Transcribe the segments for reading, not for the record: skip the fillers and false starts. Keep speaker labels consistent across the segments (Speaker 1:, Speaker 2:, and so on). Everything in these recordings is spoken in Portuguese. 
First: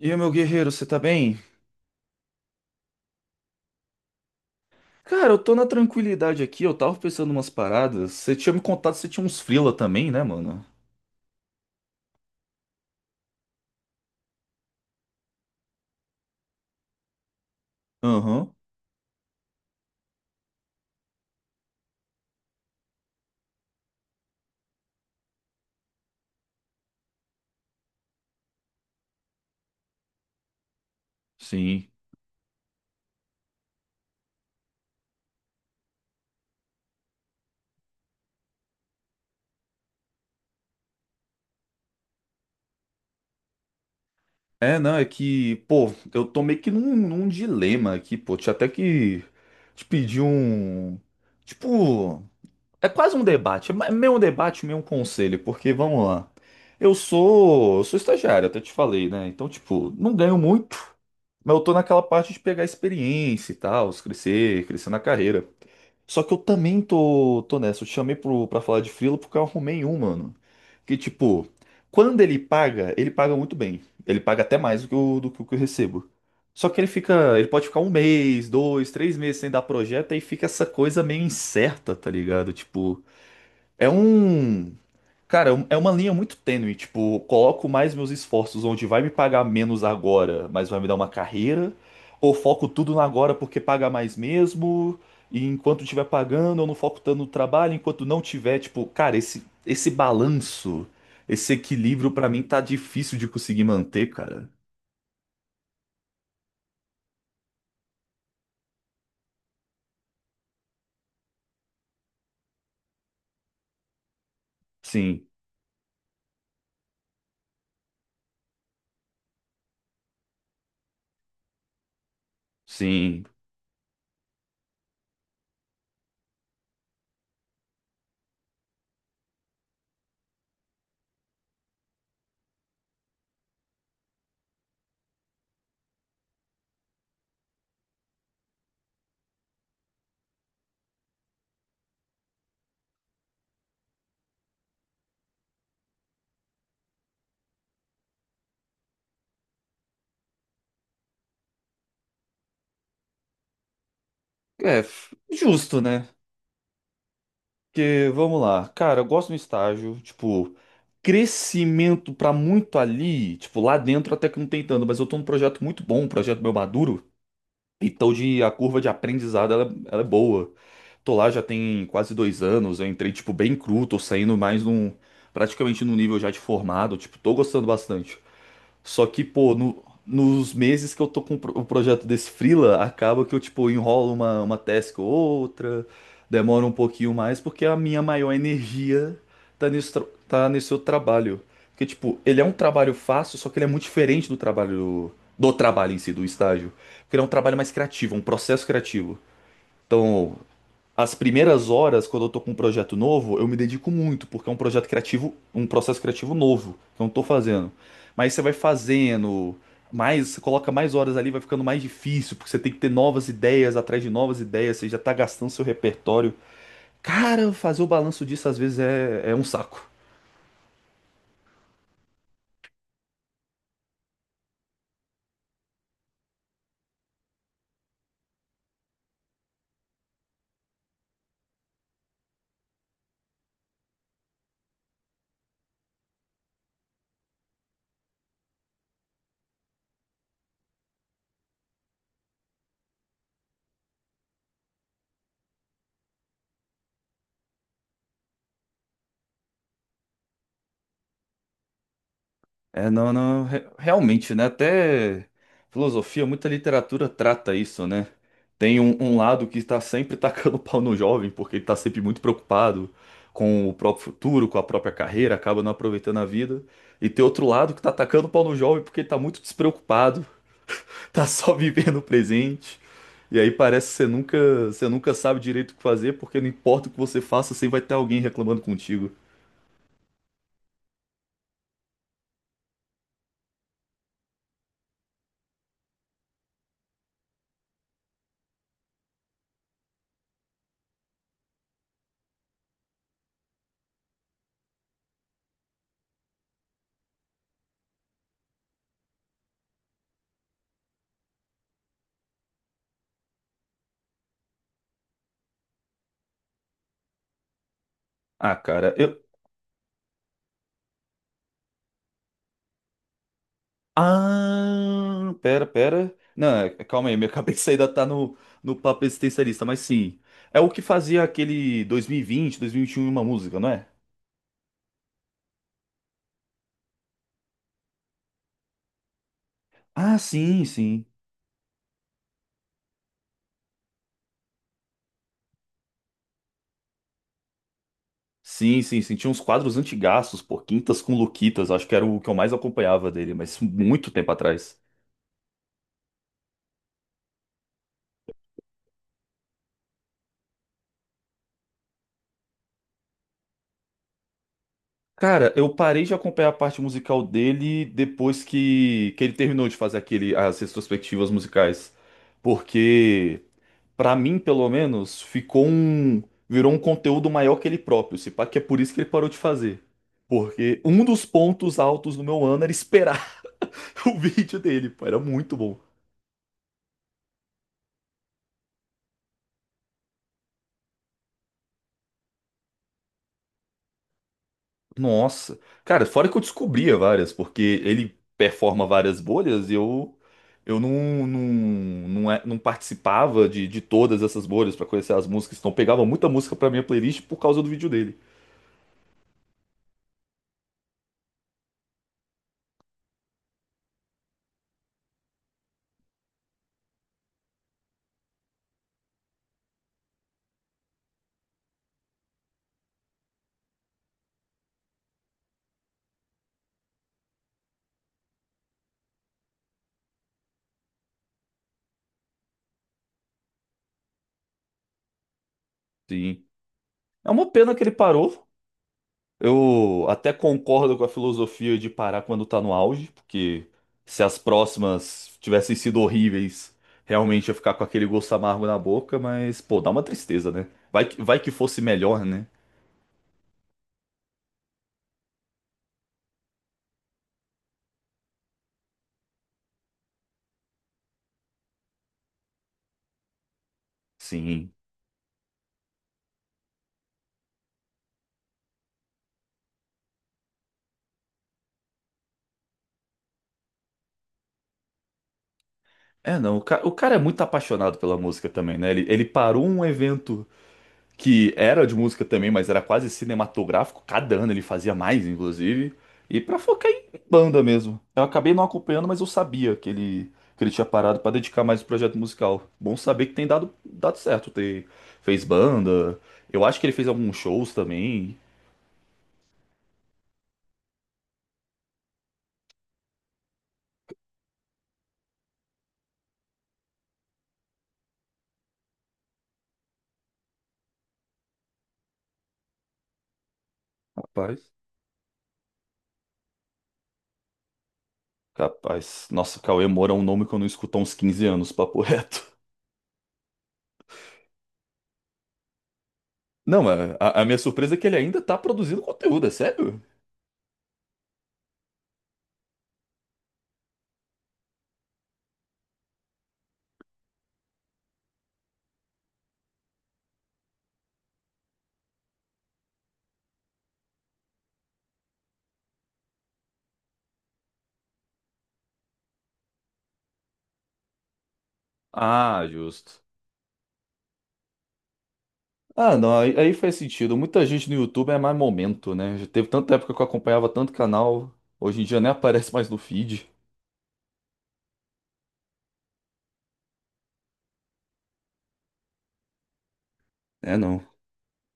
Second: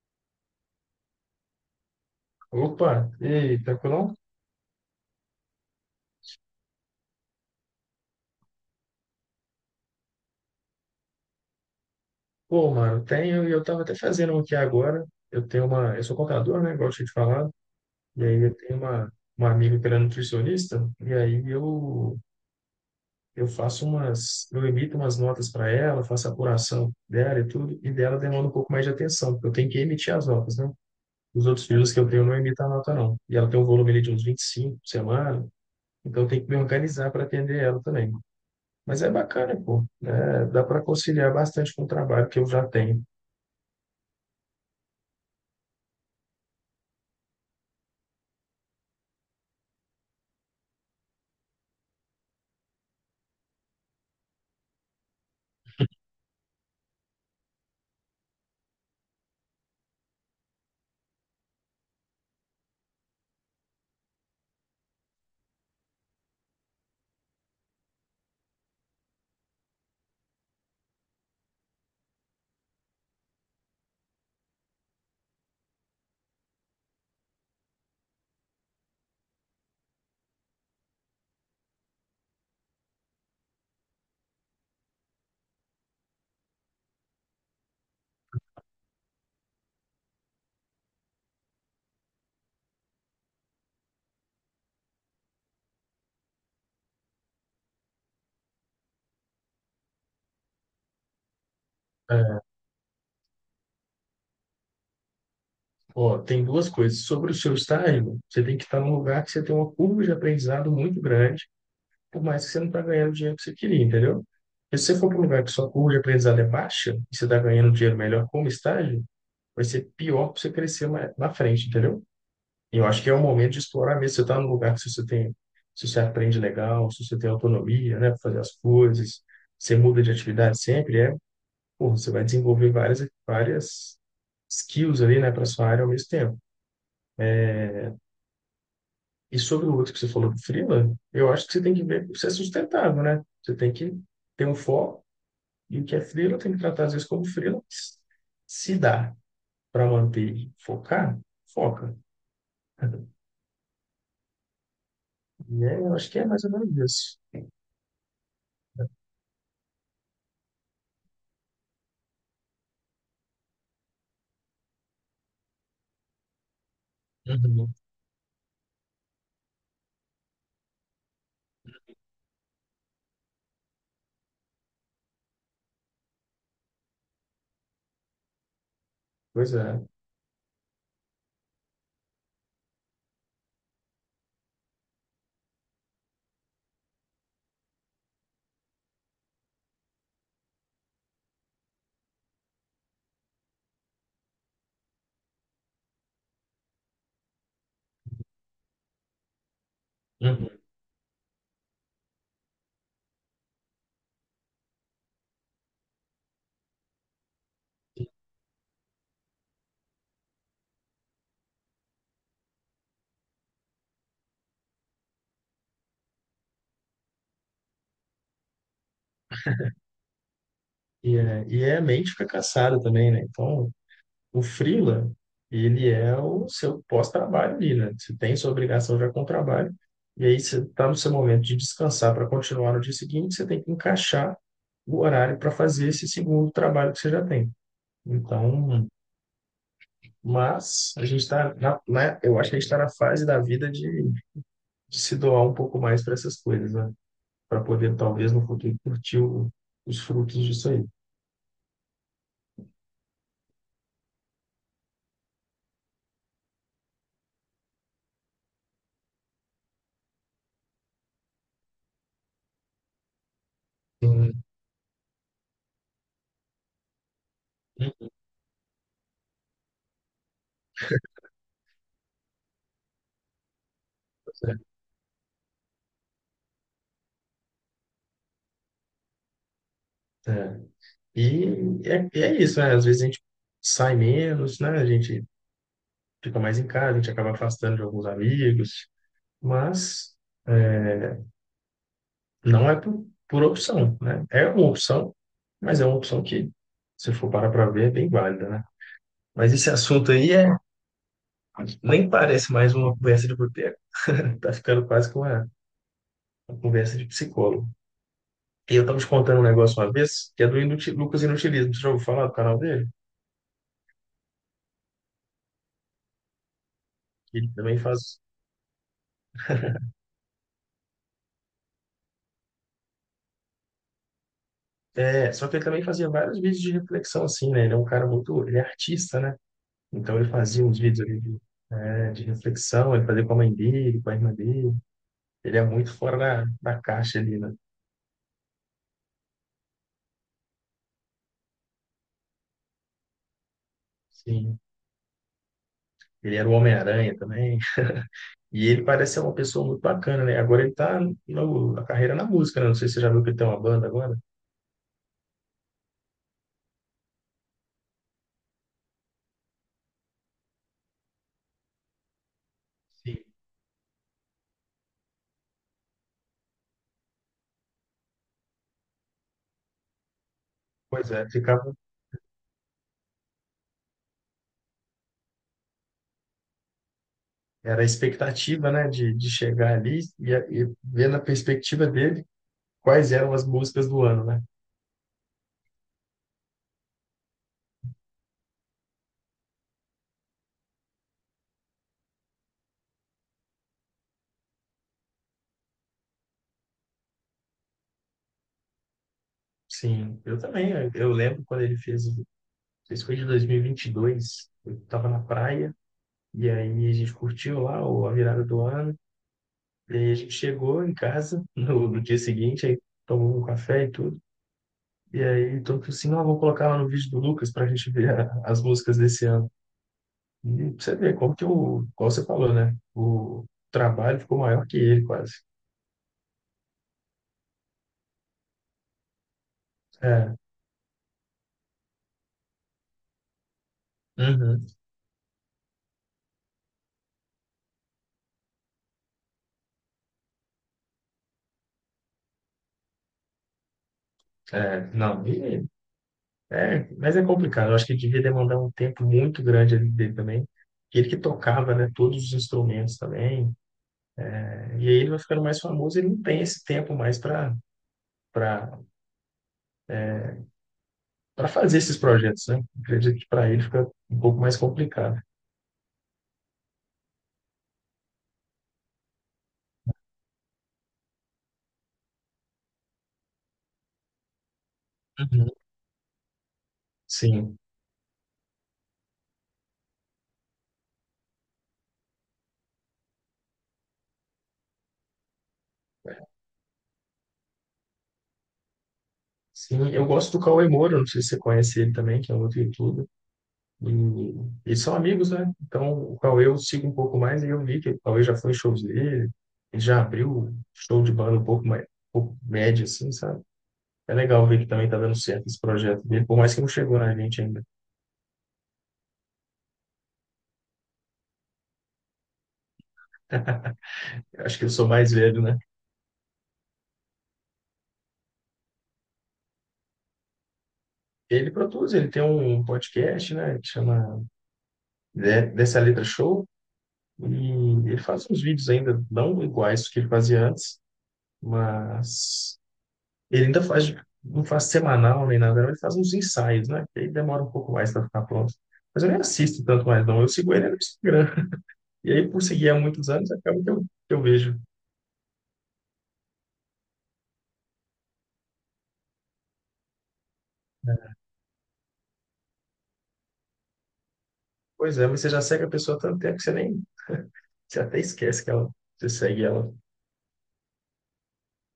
Speaker 1: E aí, meu guerreiro, você tá bem?
Speaker 2: Opa, e aí, tranquilão?
Speaker 1: Cara, eu tô na tranquilidade aqui, eu tava pensando umas paradas. Você tinha me contado que você tinha uns freela também, né, mano?
Speaker 2: Pô, mano, eu tenho, e eu tava até fazendo um aqui agora. Eu tenho uma, eu sou contador, né? Igual eu tinha te falado. E aí
Speaker 1: Aham,
Speaker 2: eu tenho uma, amiga que ela é nutricionista, e aí eu faço umas, eu emito umas notas para ela, faço a apuração dela e tudo, e dela demanda um pouco mais de atenção, porque eu tenho que emitir as notas, né? Os outros
Speaker 1: sim.
Speaker 2: filhos que eu tenho não emitem a nota, não. E ela tem um volume ali de uns 25 por semana, então eu tenho que me organizar para atender ela também. Mas é bacana, pô, né? Dá para conciliar bastante com o trabalho que eu já tenho.
Speaker 1: É, não, é que, pô, eu tô meio que num dilema aqui, pô. Tinha até que te pedir um. Tipo, é quase um debate, é meio um debate, meio um conselho, porque vamos lá. Eu sou estagiário, até te falei, né? Então, tipo, não ganho muito, mas eu tô naquela parte de pegar experiência e tal, crescer na carreira. Só que eu também tô nessa. Eu te chamei pra falar de frila porque eu arrumei um, mano. Que tipo, quando ele paga muito bem. Ele paga até mais do que eu, do que o que eu recebo. Só que ele fica, ele pode ficar um mês, dois, três meses sem dar projeto e fica essa coisa meio incerta, tá ligado? Tipo, é um. Cara, é uma linha muito tênue, tipo, coloco mais meus esforços onde vai me pagar menos agora, mas vai me dar uma carreira, ou foco tudo no agora porque paga mais mesmo, e enquanto estiver pagando, eu não foco tanto no trabalho, enquanto não tiver, tipo, cara, esse balanço, esse equilíbrio pra mim
Speaker 2: É.
Speaker 1: tá difícil de conseguir manter, cara.
Speaker 2: Ó, tem duas coisas. Sobre o seu estágio, você tem que estar num lugar que você tem uma curva de aprendizado muito grande, por mais que você não está ganhando o dinheiro que você queria, entendeu? Porque se você for para um
Speaker 1: Sim,
Speaker 2: lugar que sua curva de aprendizado é baixa, e você está ganhando dinheiro melhor como estágio, vai ser pior para você crescer mais na frente, entendeu? E eu acho que é o
Speaker 1: sim.
Speaker 2: momento de explorar mesmo. Você está num lugar que se você tem, se você aprende legal, se você tem autonomia, né, para fazer as coisas, você muda de atividade sempre, pô, você vai desenvolver várias, várias skills ali, né, para sua área ao mesmo tempo. E sobre o outro que você falou do freela, eu acho que você tem que ver se é sustentável, né? Você tem que ter um foco e o que é freela tem que tratar às vezes como freela. Se dá para manter e focar, foca.
Speaker 1: É,
Speaker 2: E é,
Speaker 1: justo,
Speaker 2: eu
Speaker 1: né?
Speaker 2: acho que é mais ou menos isso.
Speaker 1: Porque, vamos lá, cara, eu gosto do estágio, tipo, crescimento pra muito ali, tipo, lá dentro até que não tem tanto, mas eu tô num projeto muito bom, um projeto meu maduro,
Speaker 2: Uhum.
Speaker 1: então de, a curva de aprendizado, ela é boa. Tô lá já tem quase 2 anos, eu entrei, tipo, bem cru, tô saindo mais num, praticamente num nível já de formado, tipo, tô gostando bastante. Só que, pô,
Speaker 2: Pois é.
Speaker 1: nos meses que eu tô com o o projeto desse freela, acaba que eu, tipo, enrolo uma task ou outra, demora um pouquinho mais, porque a minha maior energia tá tá nesse outro trabalho. Porque, tipo, ele é um trabalho fácil, só que ele é muito diferente do trabalho em si, do estágio. Porque ele é um trabalho mais criativo, um processo criativo. Então,
Speaker 2: Uhum.
Speaker 1: as primeiras horas, quando eu tô com um projeto novo, eu me dedico muito, porque é um projeto criativo, um processo criativo novo que eu não tô fazendo. Mas você vai fazendo mais, você coloca mais horas ali, vai ficando mais difícil, porque você tem que ter novas ideias atrás de novas ideias, você já tá gastando seu repertório. Cara, fazer o balanço disso às vezes é, é um saco.
Speaker 2: E é, a mente fica cansada também, né? Então, o freela, ele é o seu pós-trabalho ali, né? Você tem sua obrigação já com o trabalho, e aí você está no seu momento de descansar para continuar no dia seguinte, você tem que encaixar o horário para fazer esse segundo trabalho que você já tem. Então, mas a gente está na, né? Eu acho que a gente está na fase da vida de se doar um pouco mais para essas coisas, né? Para poder, talvez, no futuro, curtir o- os frutos disso aí.
Speaker 1: É, não, realmente, né? Até filosofia, muita literatura trata isso, né? Tem um, um lado que está sempre tacando pau no jovem, porque ele está sempre muito preocupado com o próprio
Speaker 2: Sim.
Speaker 1: futuro, com a própria carreira, acaba não aproveitando a vida. E tem outro lado que está
Speaker 2: Sim,
Speaker 1: tacando pau no jovem porque ele está muito despreocupado, tá só vivendo o presente. E aí parece que
Speaker 2: pois
Speaker 1: você nunca sabe direito o que fazer, porque não importa o que você faça, sempre vai ter alguém reclamando contigo.
Speaker 2: É. É. E é, e é isso, né? Às vezes a gente sai menos, né? A gente fica mais em casa, a gente acaba afastando de alguns amigos, mas é, não é por opção, né? É uma opção, mas é uma opção que, se for parar para ver, é bem válida, né? Mas esse assunto aí é, nem parece mais uma conversa de boteco. Tá ficando quase que uma conversa de psicólogo.
Speaker 1: Ah,
Speaker 2: E eu
Speaker 1: cara,
Speaker 2: tava te
Speaker 1: eu,
Speaker 2: contando um negócio uma vez, que é do Lucas Inutilismo. Você já ouviu falar do canal dele?
Speaker 1: ah, pera, pera. Não, é, calma aí, minha
Speaker 2: Ele
Speaker 1: cabeça
Speaker 2: também
Speaker 1: ainda tá
Speaker 2: faz.
Speaker 1: no, no papo existencialista, mas sim. É o que fazia aquele dois mil e vinte, 2021, uma música, não é?
Speaker 2: É, só que ele também fazia vários vídeos de reflexão, assim, né? Ele é um cara muito, ele é artista, né?
Speaker 1: Ah,
Speaker 2: Então ele
Speaker 1: sim,
Speaker 2: fazia uns vídeos
Speaker 1: sim.
Speaker 2: ali de, é, de reflexão, ele fazia com a mãe dele, com a irmã dele. Ele é muito fora da, da caixa ali, né?
Speaker 1: Sim, sim, sim. Tinha uns quadros antigaços, pô, Quintas com Luquitas, acho que era o que eu mais acompanhava dele, mas muito tempo
Speaker 2: Sim.
Speaker 1: atrás.
Speaker 2: Ele era o Homem-Aranha também. E ele parece ser uma pessoa muito bacana, né? Agora ele tá no, na carreira na música, né? Não sei se você já viu que ele tem uma banda agora.
Speaker 1: Cara, eu parei de acompanhar a parte musical dele depois que ele terminou de fazer aquele, as retrospectivas musicais.
Speaker 2: Sim.
Speaker 1: Porque. Pra mim, pelo menos, ficou um. Virou um conteúdo maior que ele próprio. Se pá, que é por isso que ele parou de fazer. Porque um
Speaker 2: Pois
Speaker 1: dos
Speaker 2: é, ficava,
Speaker 1: pontos altos do meu ano era esperar o vídeo dele, pô, era muito bom.
Speaker 2: era a expectativa, né, de chegar ali e ver na perspectiva dele quais eram as músicas do ano, né?
Speaker 1: Nossa. Cara, fora que eu descobria várias, porque ele performa várias bolhas e eu. Eu não, não, não participava de todas essas bolhas pra conhecer as músicas, então pegava muita música pra minha playlist por causa do vídeo dele.
Speaker 2: Sim, eu também. Eu lembro quando ele fez, o- fez foi de 2022. Eu estava na praia e aí a gente curtiu lá o- a virada do ano. E aí a gente chegou em casa no, no dia seguinte, aí tomou um café e tudo. E aí todo mundo falou assim, não, vou colocar lá no vídeo do Lucas para a gente ver a- as músicas desse ano. E pra você ver como que o, como você falou, né? O trabalho ficou maior que ele quase.
Speaker 1: Sim. É uma pena que ele parou. Eu até
Speaker 2: É,
Speaker 1: concordo com a filosofia de parar quando tá no auge, porque se as
Speaker 2: uhum,
Speaker 1: próximas tivessem sido horríveis, realmente ia ficar com aquele gosto amargo na boca, mas, pô, dá uma tristeza, né? Vai que fosse melhor, né?
Speaker 2: é, não, e é, mas é complicado. Eu acho que devia demandar um tempo muito grande ali dele também. Ele que tocava, né, todos os instrumentos também. Né?
Speaker 1: Sim.
Speaker 2: E aí ele vai ficando mais famoso, ele não tem esse tempo mais para para fazer esses projetos, né? Acredito que para ele fica um pouco mais complicado.
Speaker 1: É, não, o cara é muito apaixonado pela música também, né? Ele parou um evento que era de música também, mas era quase cinematográfico. Cada ano ele fazia mais,
Speaker 2: Uhum.
Speaker 1: inclusive. E pra focar em
Speaker 2: Sim.
Speaker 1: banda mesmo. Eu acabei não acompanhando, mas eu sabia que ele tinha parado pra dedicar mais o projeto musical. Bom saber que tem dado certo. Ter, fez banda. Eu acho que ele fez alguns shows também.
Speaker 2: Sim, eu gosto do Cauê Moura, não sei se você conhece ele também, que é um outro youtuber. E eles são amigos, né? Então o Cauê eu sigo um pouco mais e eu vi que o Cauê já foi em shows dele, ele já abriu show de banda um pouco mais, um pouco médio, assim, sabe? É legal ver que
Speaker 1: Rapaz.
Speaker 2: também tá dando certo esse projeto dele, por mais que não chegou na gente ainda.
Speaker 1: Capaz. Nossa, Cauê Moura é um nome que eu não escuto há uns 15 anos, papo reto.
Speaker 2: Acho que eu sou mais velho, né?
Speaker 1: Não, mas a minha surpresa é que ele ainda tá produzindo conteúdo, é sério?
Speaker 2: Ele produz, ele tem um podcast, né, que chama Dessa Letra Show, e ele faz uns vídeos ainda não iguais do que ele fazia antes, mas ele ainda faz, não faz semanal nem nada, não, ele faz uns ensaios, né? Que aí demora um pouco mais para ficar pronto. Mas eu nem assisto tanto mais, não. Eu sigo ele no Instagram. E aí, por
Speaker 1: Ah,
Speaker 2: seguir há muitos
Speaker 1: justo.
Speaker 2: anos, acaba que que eu vejo.
Speaker 1: Ah, não, aí, aí faz sentido. Muita gente no YouTube é mais momento, né? Já teve tanta época que eu acompanhava tanto canal, hoje em dia nem aparece mais no feed.
Speaker 2: Pois é, mas você já segue a pessoa há tanto tempo que você nem. Você até esquece que ela, você segue ela.
Speaker 1: É, não.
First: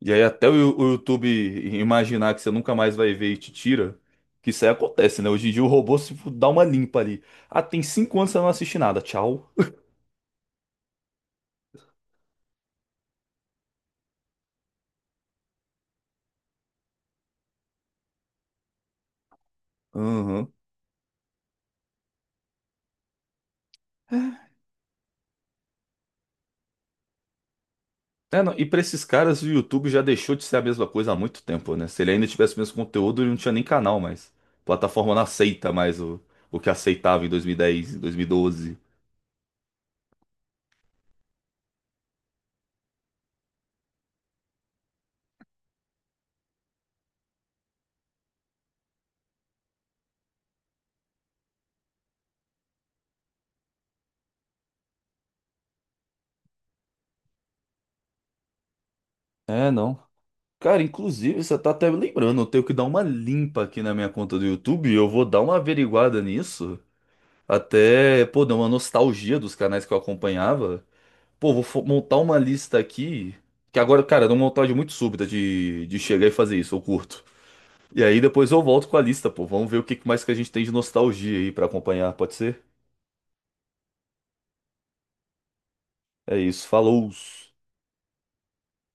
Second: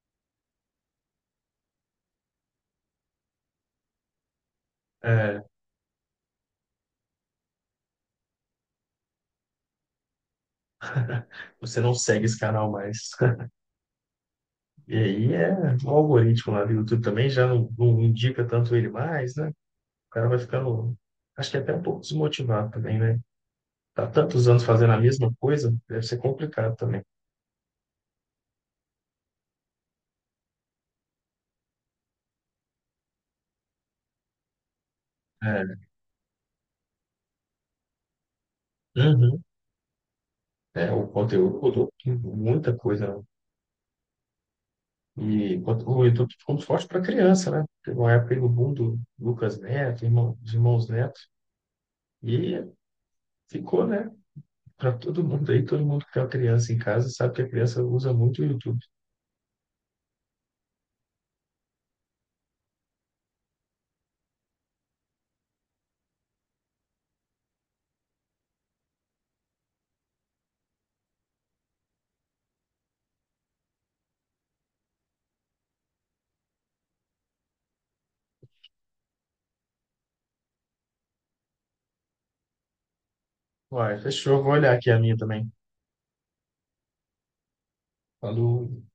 Speaker 1: E aí até o, o YouTube imaginar que você nunca mais vai ver e te tira, que isso aí acontece, né?
Speaker 2: É,
Speaker 1: Hoje em dia o robô se dá uma limpa ali. Ah, tem 5 anos que você não assiste nada, tchau.
Speaker 2: você não segue esse canal mais. E aí é o algoritmo lá do YouTube também já não, não indica tanto ele mais, né? O cara vai
Speaker 1: Aham.
Speaker 2: ficando, acho que até um pouco desmotivado também, né? Tá tantos anos fazendo a mesma coisa, deve ser complicado também.
Speaker 1: É, não, e pra esses caras o YouTube já deixou de ser a mesma coisa há muito tempo, né? Se ele ainda tivesse o mesmo conteúdo, ele não tinha nem canal mais. A plataforma não aceita
Speaker 2: É,
Speaker 1: mais o que aceitava em 2010, em 2012.
Speaker 2: uhum. É, o conteúdo mudou muita coisa, né? E quanto- o YouTube ficou muito forte para criança, né? Teve uma época aí no boom do Lucas Neto, irmão, dos irmãos Neto, e ficou, né? Para todo mundo aí, todo mundo que tem uma criança em casa sabe que a criança usa muito o YouTube.
Speaker 1: É, não. Cara, inclusive, você tá até me lembrando, eu tenho que dar uma limpa aqui na minha conta do YouTube, eu vou dar uma averiguada nisso, até, pô, dar uma nostalgia dos canais que eu acompanhava. Pô, vou montar uma lista aqui, que agora, cara, é uma montagem muito súbita de chegar e fazer isso, eu curto. E aí depois eu volto com a lista, pô, vamos ver o que mais que a gente tem de nostalgia aí pra acompanhar, pode ser?
Speaker 2: Uai, fechou. Vou olhar aqui a minha também.
Speaker 1: É isso, falou!
Speaker 2: Quando